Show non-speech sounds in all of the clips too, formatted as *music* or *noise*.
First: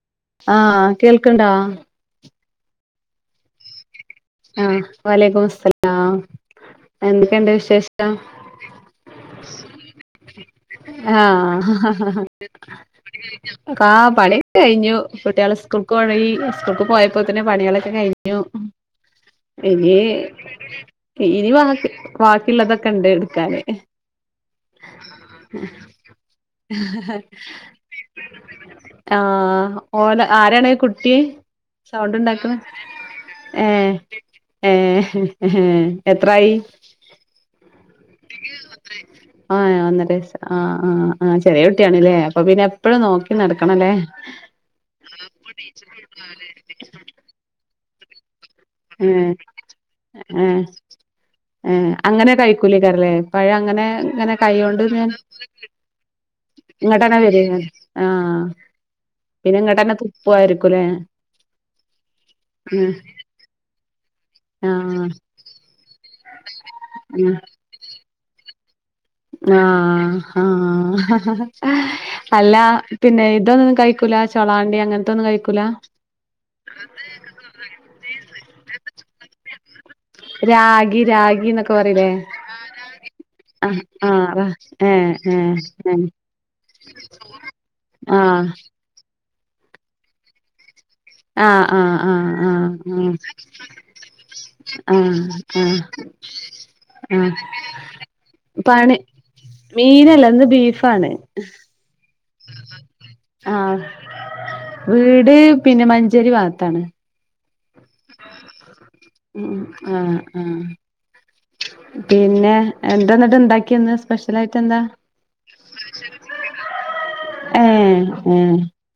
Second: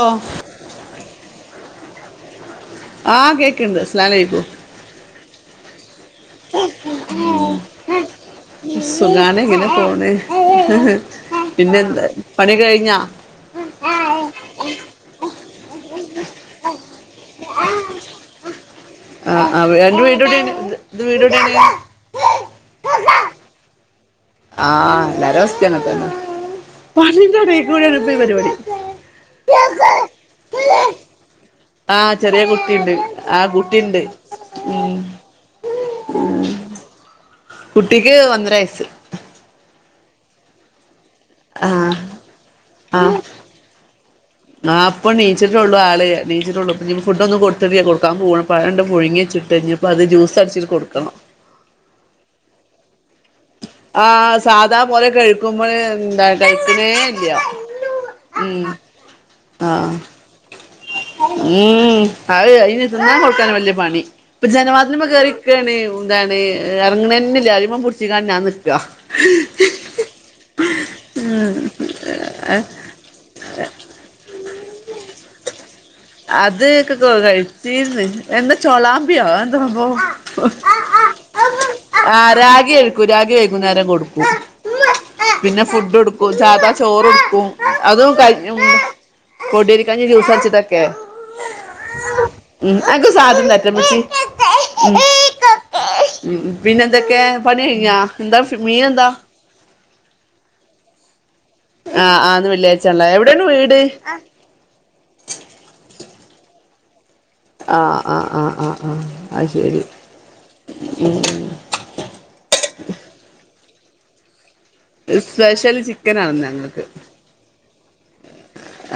ഓ ആ കേൾക്കണ്ടാ ആഹ കേക്കണ്ട് ആ വലയ്ക്കുമുസ്സലാം എന്തൊക്കണ്ട് വിശേഷം സുഖാണ് ഇങ്ങനെ പോണ് ആ പിന്നെ എന്ത് പണി കഴിഞ്ഞാ ആ പണിയൊക്കെ കഴിഞ്ഞു കുട്ടികളെ സ്കൂൾക്കോണവഴി സ്കൂൾക്ക് പോയ ഇപ്പൊ തന്നെ പണികളൊക്കെ കഴിഞ്ഞു ആ ആ ഇനി അന്റെ വീടോടെണ് ഇത് വീടോടെണ് കണ്ടടുക്കാന് ആ എല്ലാരവസ്ഥങ്ങൻത്തന്ന പണിന്റെ എടേകൂടെണ് ഇപ്പ ഈ പരിപാടി ആഹ് ഓല ആരാണ് കുട്ടി ആ സൗണ്ട് ചെറിയ ഉണ്ടാക്ക്ണ കുട്ടിണ്ട് ആ ഏ കുട്ടിണ്ട് ഉം ഏ എത്രായി കുട്ടിക്ക് ഒന്നര വയസ്സ് യസ്സ് ആ ആ ആ ചെറിയ കുട്ടിയാണ്ല്ലേ അപ്പൊ പിന്നെ എപ്പഴു ആ നോക്കി നടക്കണല്ലേ എ ആ പ്പൊ ണീച്ചിട്ടുള്ളൂ ആള് ണീച്ചിട്ടള്ളൂ പിന്നെ ഫുഡ് ഒന്നും കൊട്ത്തിട്ടില്ല കൊട് ക്കാൻ പോണം ഏ എ അടിച്ചിട്ട് കൊടുക്കണം എ അങ്ങനെ കഴിക്കൂലേ കാരല്ലേ പഴ അങ്ങനെ ആ ഇങ്ങനെ സാധാ കൈയോണ്ട് ഇങ്ങ പോലെ കഴിക്കുമ്പോൾ എന്താ കഴിക്കണേ ഇങ്ങട്ടന്നെ ഇല്ല വരെ ആ ഉം പിന്നെ ആ ഇങ്ങട്ടന്നെ തുപ്പുവാ ഉം അത് അയിനി ഉം തിന്നാ കൊട്ക്കാന് വല്യ പ പണി ഇപ്പൊ ജനവാദിൽമ്മെ ആഹ് കേറിക്കാണേ ഓ ന്താണ് എർങ്ങണന്നല്ല അയ്മ്മെ പുട്ച്ച് ചികാണ് ഞാൻ നിക് ആ ആ അല്ല പിന്നെ ഇതൊന്നും കഴിക്കൂല ചൊളാ അത് കൊക്കെ കഴിച്ചീര്ന്ന് എന്താ ചോളാമ്പിയോ രാഗി രാഗി എന്നൊക്കെ പറയിലേ *unintelligible* ആ രാഗി കഴിക്കും രാഗി ആഹ് വൈകുന്നേരം കൊടുക്കും ആഹ് ഏഹ് ഏഹ് പിന്നെ ഏഹ് ഫുഡൊടുക്കും സാധാ ചോറ്ടുക്കും അതും ആഹ് കഞ്ഞി പൊടിയേരിക്കഞ്ഞി ജ്യൂസട്ച്ച്ട്ടൊക്കെ ക്കെ ആഹ് ആഹ് ആഹ് ആഹ് ഉം ഉം ആഹ് ആഹ് ആഹ് ഉം ഉം പിന്നെന്തൊക്കെ ആഹ് പണി കഴിഞ്ഞോ എന്താ മീൻ പണി എന്താ മീനല്ല ഇന്ന് ബീഫാണ് ആ ആ ഇന്ന് വെള്ളിയാഴ്ചയാണല്ലേ എവിടെയാണ് വീട് ആഹ് വീട് പിന്നെ മഞ്ചേരി ഭാഗത്താണ്. ആഹ് ആഹ് ആഹ് ആഹ് ആഹ് അത് ഉം ശരി ആഹ് ആഹ് പിന്നെ എന്താന്ന്ട്ട് എന്താ ഉണ്ടാക്കിയെന്ന് സ്പെഷ്യൽ ആയി സ്പെഷ്യൽ ചിക്കൻ ആണ് ഇന്ന് ഞങ്ങൾക്ക്. ഏഹ് ഏഹ്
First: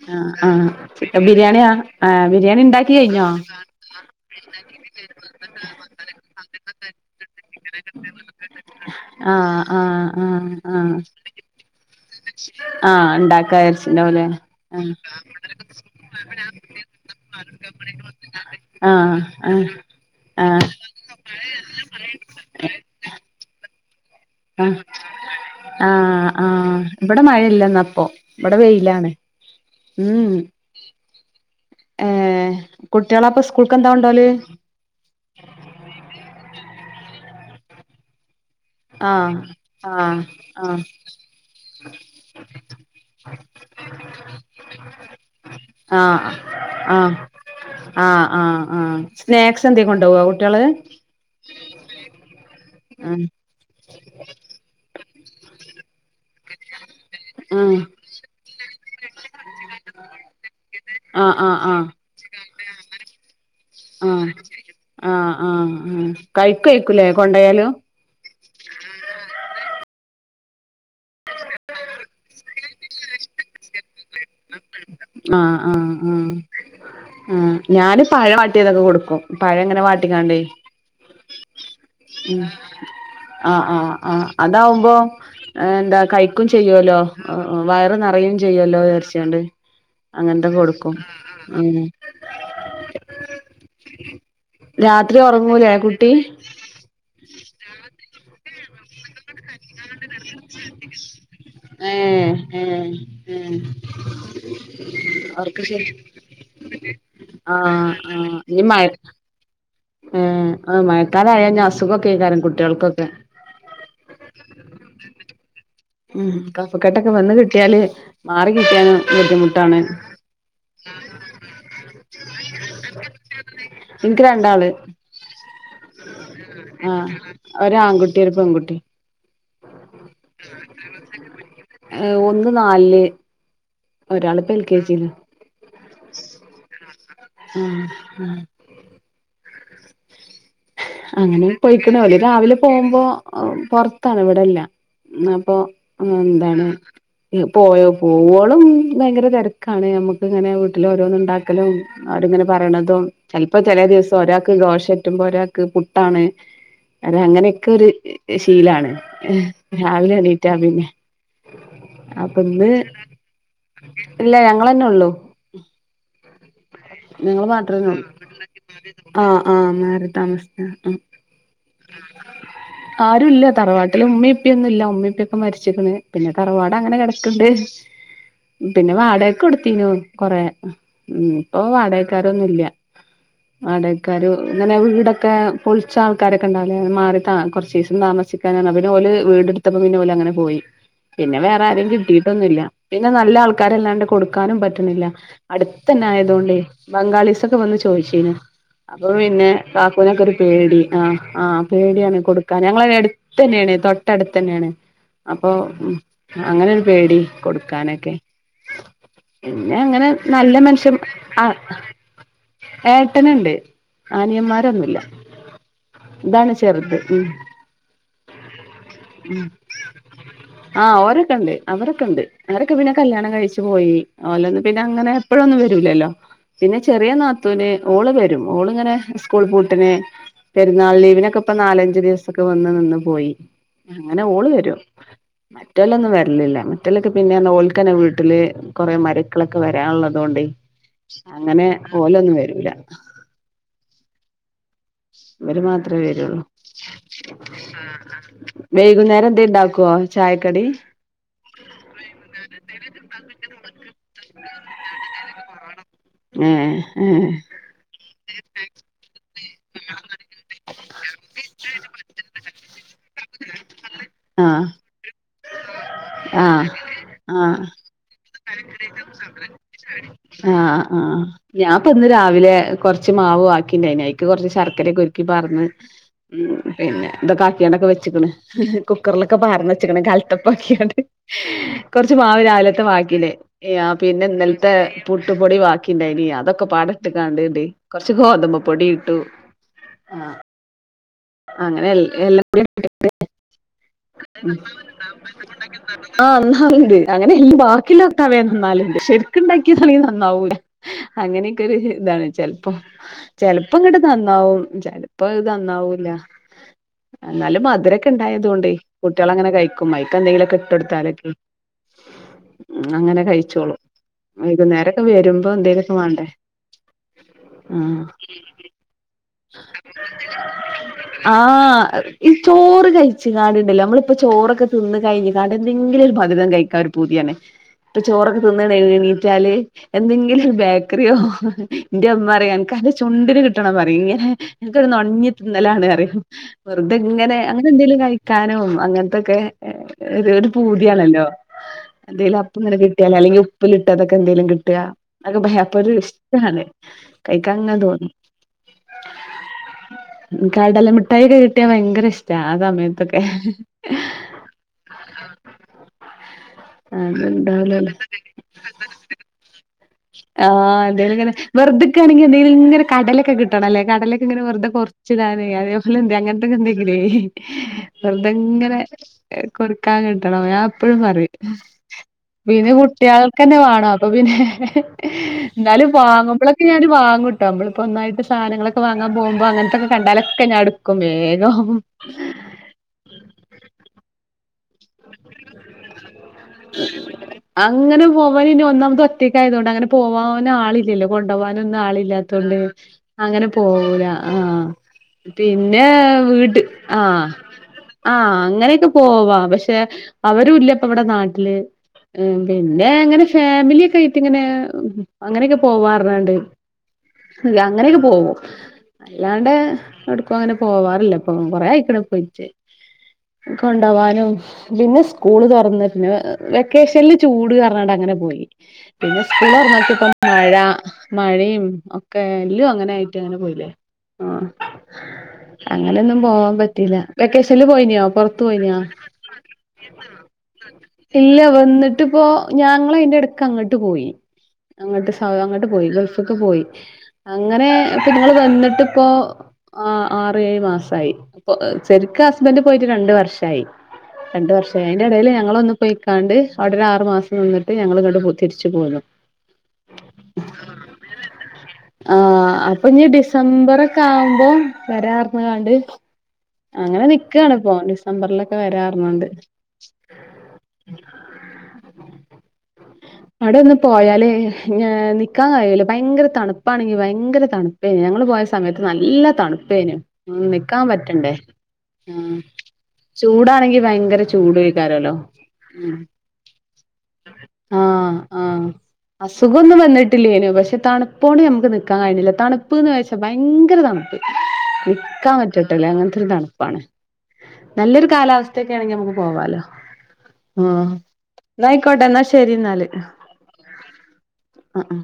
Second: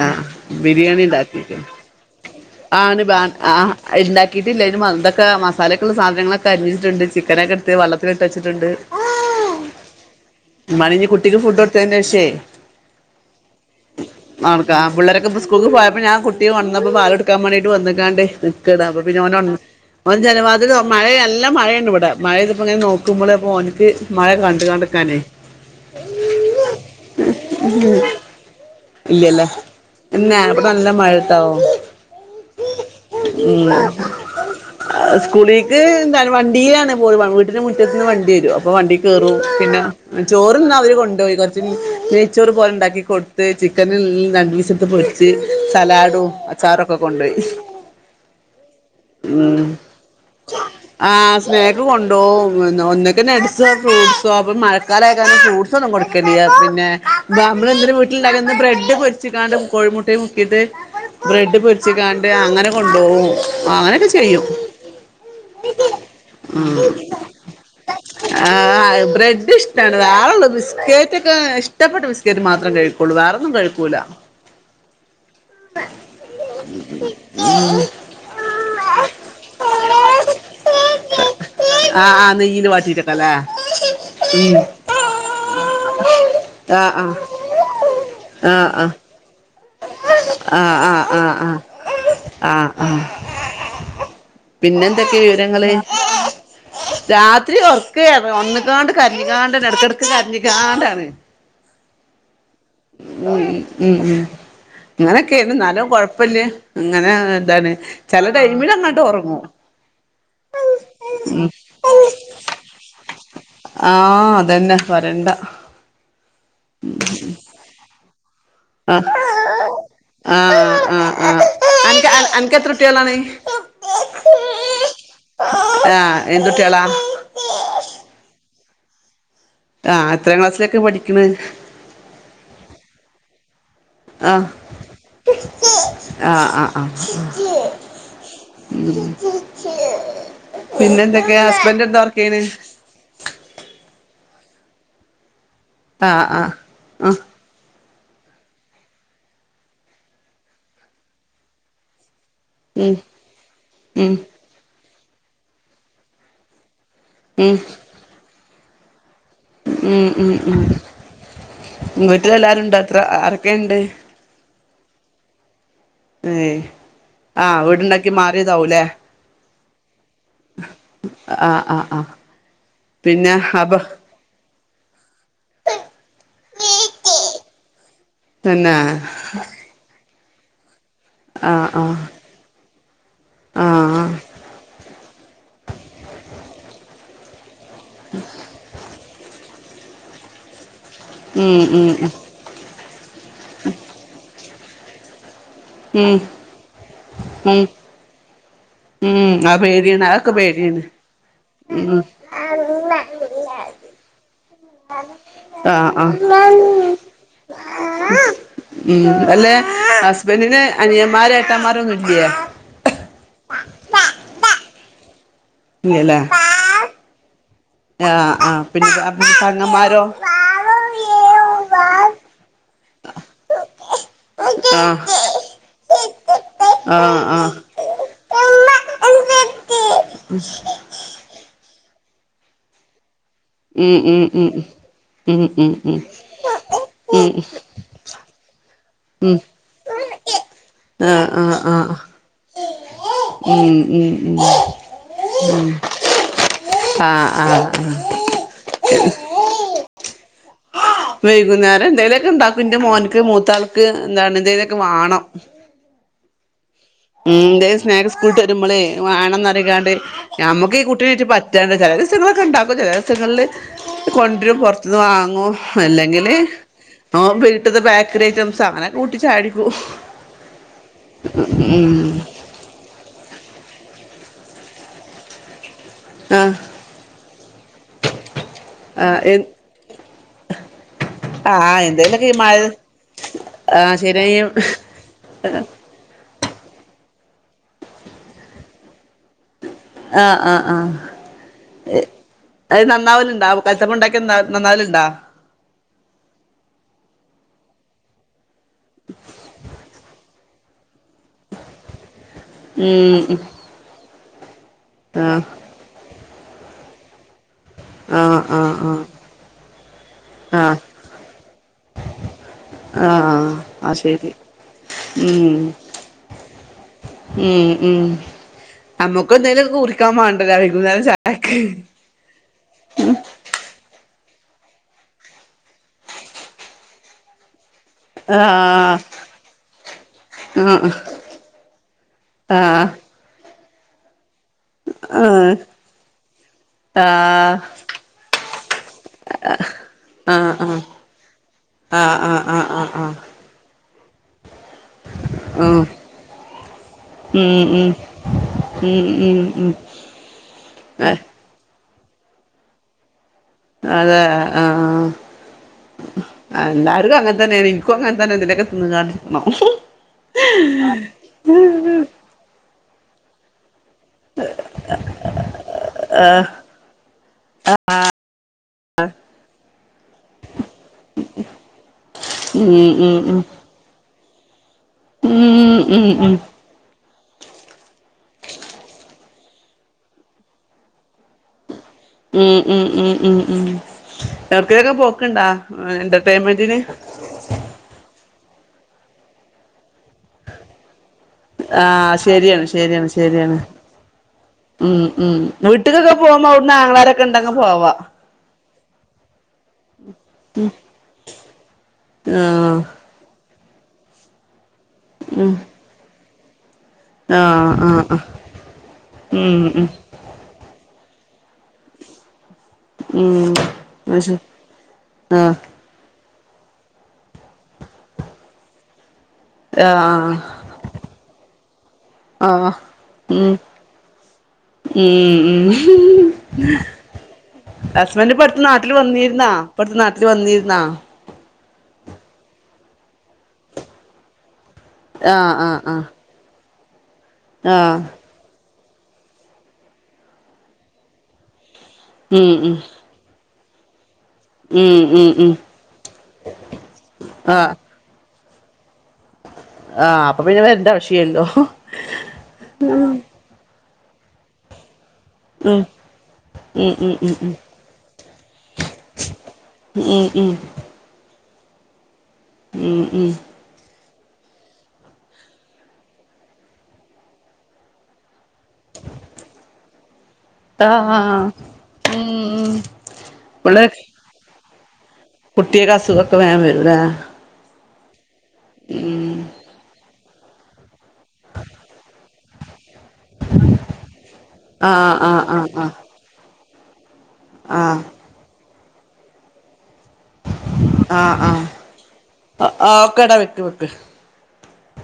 ആഹ് ബിരിയാണി ചിക്കൻ ഉണ്ടാക്കിയിട്ട് ബിരിയാണിയാ ആഹ് ബിരിയാണി ഇണ്ടാക്കി ആണ് വാ കഴിഞ്ഞോ ആ ഉണ്ടാക്കിയിട്ടില്ല അതിനു മന്തയൊക്കെ മസാലക്കുള്ള സാധനങ്ങളൊക്കെ അരിഞ്ഞിട്ടുണ്ട് ചിക്കൻ ആഹ് ആഹ് ആഹ് ആഹ് ഉമ്മാനെനി കുട്ടിക്ക് ഫുഡ് കൊടുത്തേനു ശേഷം ട്ട് ആഹ് ഇണ്ടാക്കാ വിചാരിച്ചിണ്ടാവുല്ലേ ആട്ക്കാ പിള്ളേരൊക്കെ ഇപ്പൊ സ്കൂൾക്ക് പോയപ്പ ഞാൻ കുട്ടിയെ ഒൺന്നപ്പോ പാലൊടുക്കാൻ മാണ്ടിട്ട് വന്ന്ങ്ങാണ്ട് നിക്കടാ അപ്പ ആഹ് പിന്നെ ഓനൊൺ. ആഹ് ഓൻ ജന ആഹ് വാതിലൊ മഴെ അല്ല മഴയാണ് വടെ. മഴയ്തപ്പൊങ്ങനെ നോക്കുമ്പള് ഓൻക്ക് മഴ കണ്ട് ആഹ് ആഹ് കണ്ട് ക്കാനെ ആഹ് ആഹ് ഇവിടെ മഴയില്ലന്നപ്പോ ഇവിടെ വെയിലാണ് ഇല്ലലെ ഉം അന്നെ ബടെ നല്ല മഴ ട്ടോ. ഏഹ് കുട്ടികളപ്പൊ സ്കൂൾക്ക് മ്മ് എന്താ കൊണ്ടോല് സ്കൂളീക്ക് ഞാൻ വണ്ടിലാണ് പോയ് വ. വീട്ട്നു മുറ്റത്ത്ന്ന് വണ്ടിരോ ഇപ്പോ വണ്ടീ ആഹ് കേറും പിന്നെ ആഹ് ചോറിന്ന് ആഹ് അവര് കൊണ്ടുപോയി കുറച്ചു നെയ്ച്ചോർ പോലെ ഉണ്ടാക്കിക്കൊടുത്ത്, ചിക്കനിൽ രണ്ടു പീസ് എടുത്ത് പൊരിച്ച് സലാഡും ആഹ് അച്ചാർ ഒക്കെ ആഹ് കൊണ്ടുപോയി ആഹ് ആഹ് ആഹ് ഉം സ്നാക്സ് എന്തേ കൊണ്ടോവോ കുട്ടികള് ആഹ് സ്‌നേക്ക് കൊണ്ടുപോകും ഒന്നെക്കെന്ന് അടി ഇച്ച് ഫ്രൂട്ട്സോ അപ്പൊ മഴ ക്കാലായാക്കങ്ങനെ ഫ്രൂട്ട്സ് ഒന്നും കൊടുക്ക ഇല്ല പിന്നെ എന്താ ആഹ് ആഹ് നമ്മള് എന്തേലും വീട്ടിൽ ഉണ്ടാക്കുന്ന ബ്ര ഇച്ച് പൊരിച്ചിങ്ങാണ്ട് കോഴിമുട്ടയ് മുക്കിട്ട് ആഹ് ആഹ് ബ്രെഡ് ആഹ് പൊരിച്ചങ്ങാണ്ട് അങ്ങനെ കൊണ്ടുപോകും. അങ്ങനെയൊക്കെ ആഹ് ചെയ്യും ആഹ് ആഹ് ഉം ഉം കഴിക്കുവായിരിക്കൂല്ലേ കൊണ്ടായാലും. ടെഒരാളുള്ളത് ബിസ്ക്കറ്റ് ഒക്കെ ഇഷ്ടപ്പെട്ട ബിസ്ക്കറ്റ് മാത്രം കഴിക്കുള്ളൂ വേറെയൊന്ന് കഴിക്കൂല്ല. ആഹ് ആഹ് ആഹ് ഉം ഞാന് ഈ പഴം വാട്ടിയതൊക്കെ കൊടുക്കും പഴം ഇങ്ങനെ വാട്ടിക്കാണ്ട്. ആഹ് ആഹ് നെയ്യില് വാട്ടിട്ടൊക്കെ ല്ലേ ഉം മ്പോ ഏഹ് എന്താ കഴിക്കൂം ചെയ്യുവല്ലോ ആഹ് ഉം ഉം വയറു നിറയും ആഹ് ആഹ് ചെയ്യുവല്ലോ ആഹ് വിചാരിച്ചു കൊണ്ട്. ആഹ് ആഹ് ആഹ് ഉം ആഹ് ആഹ് ആഹ് പിന്നെ രാത്രി എന്തൊക്കെ വിവരങ്ങള് ഉറങ്ങൂലേ കുട്ടി രാത്രി ഉറക്കേ വന്ന് നിക്കാണ്ട് കരഞ്ഞ്ക്കാ എടക്ക് എടയ്ക്ക് കരഞ്ഞിക്കാണ്ടാണ്. ഏഹ് ഏഹ് ഏഹ് ഉം ഉം അങ്ങനൊക്കെയാണ് അവർക്ക് എന്നാലും കൊഴപ്പല്ല അങ്ങനെ *unintelligible* എന്താണ് ആഹ് ചെല ആഹ് ഇഞ് ടൈമില് അങ്ങട്ട് ഒറങ്ങും ഏഹ് മഴക്കാലായ അസുഖൊക്കേക്കാരം കുട്ട്യേൾക്കൊക്കെ ആഹ് അതന്നെ പറണ്ട ഉം കപ്പക്കെട്ടൊക്കെ വന്ന് കിട്ടിയാല് മാറി കിട്ടിയാന് ആഹ് ബുദ്ധിമുട്ടാണ് ആഹ് ആഹ് ആഹ് അനക്ക് അനക്ക് എത്ര കുട്ടികളാണ് ഇൻക്ക് രണ്ടാള് ആഹ് എന്തുട്ടികളാ ആഹ് ഒരാൺകുട്ടി ഒരു പെൺകുട്ടി ആഹ് എത്രാം ക്ലാസ്സിലൊക്കെ പഠിക്ക്ണ് ഒരാള്പ്പെ എൽ കെ ജില് ആഹ് ആഹ് ആഹ് ആഹ് ഉം ശക്ഷേ *unintelligible* അങ്ങനെ പോയിക്കണ പോലേ രാവിലെ പോകുമ്പോ പുറത്താണ് ഇവിടെല്ല ആ അപ്പോ ആഹ് ആഹ് എന്താണ് ആഹ് പോയോ പോളും ഭയങ്കര തിരക്കാണ് നമ്മുക്ക് ഇങ്ങനെ വീട്ടില ഓരോന്ന ഉണ്ടാക്കലും അവിടെങ്ങനെ ഉം പറയണതും ചിലപ്പോ ചില ഉം ദിവസം ഒരാൾക്ക്ഘോഷ അത്ത്പ *unintelligible* പുട്ടാണ് അത് ഉം അങ്ങനെയൊക്കെ ഒരു ശീലാണ് ഉം രാവിലെ ഉ എണീറ്റാ ഉ പിന്നെ വീട്ടില അപ്പൊ എല്ലരുണ്ട് അത്ര ആരൊക്കെുണ്ട് അങ്ങന്നെ ഉള്ളൂ ഏ ഞങ്ങള് മാത്രേ ആഹ ആഹ മാറി താമസിച്ച ആഹ് ആഹ് ആഹ് ആരു പിന്നെ ഇല്ല അപ്പൊ തറവാട്ടില് ഉമ്മ, ഉ പ്പിയൊന്നും ഇല്ല ഉമ്മ, ഉപ്പിക്കെ മരിച്ചിരിക്കന്ന് പിന്നെ തറവാട അങ്ങനെ കിട ഉണ്ട് പിന്നെ വാടയൊക്കെ കൊടുത്തനു കൊറെ ഉ ഇപ്പൊ ആഹ് ആഹ് വാടകക്കാരൊന്നുംല്ല ആഹ് വാടാക്കാര് ഇങ്ങനെ വീടൊക്കെ പൊളിച്ച ആൾക്ക രൊെ *unintelligible* ഉണ്ട മാറി കുറ സീസൻ താമസിക്കാനാണ് അന്ലല് വീടെടുത്തപ്പ പിന്നെ പോലെ അങ്ങനെ പോയി പിന്നെ ഉം വേറെ ആാരും ഉം കിട്ടീട്ടൊന്നുംില്ല പിന്നെ നല്ല ആൾക്കാരല്ലാണ്ട് കൊടുക്ക കൊടുക്കാനും പറ്റണില്ല അടുത്തുന്നെ ഉം ആയതു കൊണ്ടേ ഉം ബംഗാളിസ്ക്കെവന്ന് ചോദിച്ചിനു അപ്പോ ഉം അത് പിന്നെകാക്കു പേടിയാണ് അതൊക്കെ നൊക്കെയൊരു പേടി. പേടിയാണ് ആ ആ ഉം പേടിയാണ് കൊടുക്കാന്. ഞങ്ങളുടെ അടുത്ത് തന്നെയാണ് തൊട്ടടുത്ത് തന്നെയാണ്. ആ ആ ഒരു പേടി കൊടുക്കാനൊക്കെ ഉം. അല്ലേ പിന്നെ അങ്ങനെ നല്ല ഹസ്ബൻറിന് മനുഷ്യൻ അനിമാരും ആ ഏട്ടമാരൊന്നു ഇല്ലിയേ? ഇല്ല ഇതാണ് ചെറുത് ഉം. ആഹ് ആഹ് പിന്നെ പെങ്ങന്മാരോ ആ ഒരൊക്കെ ഉണ്ട്. അവരൊക്കെയുണ്ട്. അവരൊക്കെ പിന്നെ കല്യാണം കഴിച്ചു പോയി. ഓലത് പിന്നെ അങ്ങനെ ആഹ് എപ്പഴും ഒന്നും വരൂല്ലല്ലോ. പിന്നെ ചെറിയ ആഹ് ആഹ് നാത്തൂന് ഓൾ വരും. ഓളിങ്ങനെ സ്കുൾ പോയി. പിന്നെ പെരുന്നാൾ ലിവിനൊക്കെ ഇപ്പം നാല ഒരു ദിവസ ഒക്കെ വന്ന് നിന്ന് പോയി. ഉം അങ്ങനെ ഉം ഉം ഓള് വരും ഉം ഉം ഉം മറ്റോലൊന്നുവരലില്ല മറ്റേല്ക്ക് ഉം പിന്നെ ഓൾക്ക് തന്നെ വീട്ടില് കുറെ ഉം മരുക്കളൊക്കെ വരാഉള്ളതുണ്ടേ ആഹ് ആഹ് അങ്ങനെ ആഹ് ഓല് ഒന്നും വരൂല്ല. ഉം ഉം ഉം ഇവര് മാത്ര വേരുള്ളു. ആഹ് ആഹ് ആ ആഹ് ആ വൈകുന്നേരം എന്തേ ഉണ്ടാക്കുവാ ചായ കടി വൈകുന്നേരം എന്തേലും ഒക്കെ ഉണ്ടാക്കും എന്റെ മോന്ക്ക് മൂത്താൾക്ക് എന്താണിത് എ ക്ക് വാണം ഏ ഏ എന്തേലും സ്റ്റാക്സ് സ്കൂൾ വിട്ട് വരുമ്പളേ വേണം ക്കാണ്ട് നമ്മുക്ക് ഈ കുട്ടിനെ ഇട്ട് പറ്റാണ്ട് ചില ദിവസം വല്ലോം ഉണ്ടാക്കു. ചില ദിവസങ്ങളില് കൊണ്ടുവരും ആഹ് പുറത്തൂന്ന് വാ അങ്ങോ അല്ലങ്കില് ആഹ് നോമ്പ് ആഹ് കിട്ടുന്ന ബേക്കറി ഐറ്റംസ് അങ്ങനെ കൂട്ടി ചാടി പോകും. ഞാൻ പിന്നെ രാവിലെ കുറച്ച് മാവ് മാവ് ആക്കി നനായിക്ക് കുറച്ച് ശർക്കരയൊക്കെ ഉരുക്കി പകർന്ന് മൂ ആഹ് പിന്നെ ഇത്ക്കെ ആക്കിഓണ്ട്ക്ക് വെച്ച്കേന് ആഹ് എ കുക്കാറിലൊക്കെ പകർന്ന് ക്ക്ണ് കൽത്തപ്പം ആക്കിയോണ്ട് ആഹ് കുറച് എന്തേലൊക്കെ ഈ മാവ് മഴ രാവിലത്തെ ബാക്കിലേ ആഹ് പിന്നെ ശരിയായും ഇന്നലത്തെ പുട്ടുപൊടി ബാക്കിയുണ്ടായിനു. എയ് അതൊക്കെ പാട് എടുക്കാണ്ട് കുറച്ച് ഗോതമ്പുപൊടിയിട്ടു ആ ആ ആ അങ്ങനെ എല്ലാം നന്നാവലുണ്ടുവും കലത്തപ്പം ഉണ്ടാക്കിയ നന്നാ നന്നാ യിണ്ടാ ആം അങ്ങാന്ണ്ട് അങ്ങനെ *unintelligible* ന്നാലൊണ്ട് ഷെരിക്കൊണ്ടാക്കിയാതാണേൽ നന്നാവൂലാ. അങ്ങെനെയെക്കെരുയിതാണ്. ചെലപ്പോ ഉം ഉം ചെലപ്പം ഇവിടെ നന്നാവൊ ആഹ് ചെലപ്പയിത് നന്നാവൂലാ. എന്നാലും ആഹ് മധുരൊക്കൊണ്ടായതോണ്ടേ ആഹ് ആഹ് കുട്ടികളങ്ങനെ കഴി മൈക്കെന്തേങ്കിലുക്കെ ആഹ് ഇട്ടുട്ത്താല് മ് ഉം അങ്ങനെ ആഹ് കഴിച്ചോളും ആഹ് ശരി വെകുന്നേരൊക്കെ വരുമ്പം ഉം എന്തേലൊക്കെ വാണ്ടേ ഉം ഉം നമ്മുക്ക് എന്തേലുംക്കെ കുറിക്കാൻ വേണ്ടല്ലോ വൈകുന്നേരം ആ ആ ചായക്ക് ഈ ചോറ് കഴിച്ച്ങ്കാണ്ട്ണ്ടല്ലൊ നമ്മള് ഇപ്പ ചോറെക്കെ തിന്ന് കഴിഞ്ഞ്ക്കാണ്ട് എന്തെങ്കിലൊരു മധുരം കഴിക്കാ പൂതിയാണ്. ട്ട് ചോറെക്കെ തിന്നാണ്ട് എണി ആഹ് എണീറ്റാല് എന്തെങ്കിലു ആഹ് ബേക്കറിയോ ഇന്റെമ്മർയും അനക്ക് ആഹ് അന്റ ചുണ്ടിന് കി ട്ടണം പറയിങ്ങനെ അന്ക്കൊരു നൊണ്ഞ്ഞ് ആഹ് തിന്നലാണ് അറിം. വെറുതെയിങ്ങനെ ആഹ് അങ്ങത്തെയെന്തേലും കഴിക്കാനും അങ്ങത്തൊക്കെ ഏ ഒര് ഒരു ആഹ് ആഹ് പൂതിയാണല്ലോ. ആഹ് എന്തേലു ആഹ് അപ്പങ്ങനെ ആഹ് ആഹ് ആഹ് കിട്ടിയാല് അല്ലങ്കില് ഉപ്പില് ട്ടതൊക്കെ എന്തേലും കി ട്ടിയാ അത് ഭഹെ ഉം അപ്പൊരിഷ്ട്യാണ്. ഉം കഴിക്കാങ്ങത്തോന്നും ഉം ഉം ഉം ഉം ഉം കടലമുട്ടായൊക്കെ കിട്ടിയാ ഭയങ്കര ഇഷ്ടാ ആ സമയത്തൊക്ക് അതെ ആഹ് എല്ലാർക്കും അങ്ങനെ തന്നെയാണ് അതുണ്ടാവുല്ലാന്ന് എനിക്കും അങ്ങനെ തന്നെ എന്തെലൊക്കെ തിന്ന്കാണ്ടിരിക്കണം ആ എന്തേലുങ്ങനെ വെറുതിരിക്കാണേങ്കി എന്തെലുങ്ങനെ കടലക്കെക്കിട്ടണം. കടലക്കെങ്ങനെ വെറ്തെക്കൊറ്ച്ചിടാനേ. അതേപ്പോലെന്തെ അങ്ങത്തൊക്കെ എന്തേങ്കിലെ വെറുതെങ്ങനെ കൊറിക്കാൻ കിട്ടണം ഞാനെപ്പഴും പറയും. - വിനു ഉം ഉം ഉം കുട്ടിയാൾക്ക്തന്നെവേണമപ്പപ്പിന്നെ. - ഉം എന്നാലും ഉം ഉം ഉം വാങ്ങുമ്പളക്കെ ഞാനരിവാങ്ങു നമ്മെളിപ്പൊഒന്നായിട്ട് സാധനങ്ങളൊക്കെ വാങ്ങാപോകുമ്പോഅങ്ങനെത്തെക്കെ കണ്ടാല് ഞാനെടുക്കും വേഗം- മ് മ് മ് മ് മ്. അക്കയൊക്കെപ്പൊക്കുണ്ടോ എന്റെർറ്റെമെന്റിന്? പോവയില്ലൊന്നാമത് ഒറ്റക്കായത്ക്കൊണ്ട്. അങ്ങെനെപ്പോവാനാളില്ലല്ലോ.? കൊണ്ടുപോവാനൊന്നും ആഹ് ആളില്ലാത്തൊണ്ടേ. ശരിയാണ് ശരിയാണ് അങ്ങെനെ ശരിയാണ് പോവൂല്ല. ആഹ് ഉം ഉം പിന്നെ വീട്ട്ക്കൊക്കെ പോകുമ്പോ വിട് അവിടുന്ന് ആ ആങ്ങളാരൊക്കെ ഉണ്ടെങ്കി പോവാ ആ അങ്ങെനെയെക്കെ പോവാം പക്ഷെ- ക്ഷേ ആവരുമില്ല ഇപ്പോ ഇവിടെ നാട്ടില് ആഹ് പിന്നെ ഇങ്ങനെ ഷേ *unintelligible* ആയിട്ടിങ്ങനെ ഉം ഉം അങ്ങനെയൊക്കെ പോവാറണ്ട് അല്ല ആഹ് അങ്ങനെയൊക്കെ ആഹ് ആഹ് പോകും അല്ലാണ്ട് ഉം ഉം എവിട്ക്കും അങ്ങനെ പോവാറില്ല- ഉം കൊറേ ആയിക്കണ് പോയിട്ട്- ഉം അത് കൊണ്ടോവാനും- ശരി പിന്നെ സ്കൂള് ആഹ് തൊറന്നേ പിന്നെ ഏഹ് വെക്കേഷനില് ചൂട് കാരണണ്ട് അങ്ങനെ പോയി പിന്നെ സ്കൂള് തുറന്നിട്ടിപ്പം ആഹ് മഴ മഴയും ഒക്കെയായി എല്ലും ആഹ് അങ്ങനെയായിട്ട് അങ്ങനെ ഉം പോയില്ലേ ആഹ് ഉം ഉം അങ്ങനൊന്നും പോകാൻ പറ്റിയില്ല വെക്കേഷനില് പോയില്ലിയോ പുറത്തു പോയില്ലിയോ നാട്ടില് വന്നിരുന്നാ ഇപ്പം അടുത്ത് നാട്ടില് വന്നിരുന്നോ ല്ല വന്നിട്ടിപ്പം ഞങ്ങള് ഇതിന്റെ ഇടയ്ക്ക് അങ്ങട്ട് പോയ്‌ അങ്ങട്ട് സ ആഹ് അങ്ങട്ട് ആഹ് പോയ്‌ ആഹ് ഗൾഫ്ഒക്കെ പോയ്‌ അങ്ങനെ ആഹ് ഇപ്പം ഇത്ങ്ങള് വന്നിട്ട് ഇപ്പൊ ആറേഴു മാസായ് പ്പൊ ശെരിക്ക് ഉം ഹസ്ബൻഡ് ഉം പോയിട്ട് രണ്ട് വർഷായി രണ്ട് വർഷായി ഉം അതിന്റെ ഉം ഇടയില് ഉം ഞങ്ങളൊന്ന് പോയ്‌ കണ്ട് അവിടെ ഒരു ആറ് മാസം ആഹ് നിന്നിട്ട് ഞങ്ങള് ഇങ്ങട് പോ തിരിച്ചു പോന്നു ആഹ് അപ്പം പിന്നെ വരണ്ട ആവശ്യം ഇല്ലാല്ലോ ഉം ക്കാവുമ്പം വരാം ക്കാണ്ട് ഉം അങ്ങനെ ഉം ഉം നിക്കാണ് ഇപ്പം ഡിസംബറിൽ ഒക്കെ വരാ ഉം ഉം ഉം ഉം ഉം അവിടൊന്നു പോയാ ല്ലേ ഞാൻ നിക്കാൻ കഴിയില്ല ഫയങ്കര തണുപ്പേനി ഫയങ്കര തണുപ്പേ ഞങ്ങള് പോയ സമയത്ത് നല്ല തണുപ്പേനു ഉം നിക്കാൻ പറ്റണ്ടേ ആഹ് ഉം ചൂടാണെങ്കി ഫയങ്കര ചൂട് ക്കാരല്ലോ കുട്ടികക്ക് അസുഖം ഒക്കെ വേഗം വരുവല്ലേ ആഹ് ആഹ് അസുഖം ഒന്നും വന്നി ട്ടില്ലേനു പക്ഷെ തണു പ്പ് കൊണ്ട് നമ്മക്ക് നിക്കാൻ കഴിയില്ല തണു തണുപ്പ് ന്ന് വെച്ചാൽ ഭയങ്കര തണുപ്പ് ആഹ് നിൽക്കാൻ ആഹ് പറ്റത്തില്ല ആഹ് അങ്ങനത്തെ ഒരു തണുപ്പ് *unintelligible* ആഹ് നല്ലൊരു കാലാവസ്ഥ അടുത്തൊക്കെ ആണെങ്കിൽ നമുക്ക് പോവാല്ലോ ആഹ് ആഹ് ന്നാ ആഹ് ആയിക്കോട്ടെ ന്നാ ശ ആഹ് ഒക്കെടാ വെക്ക് വെക്ക് ആഹ് ആഹ്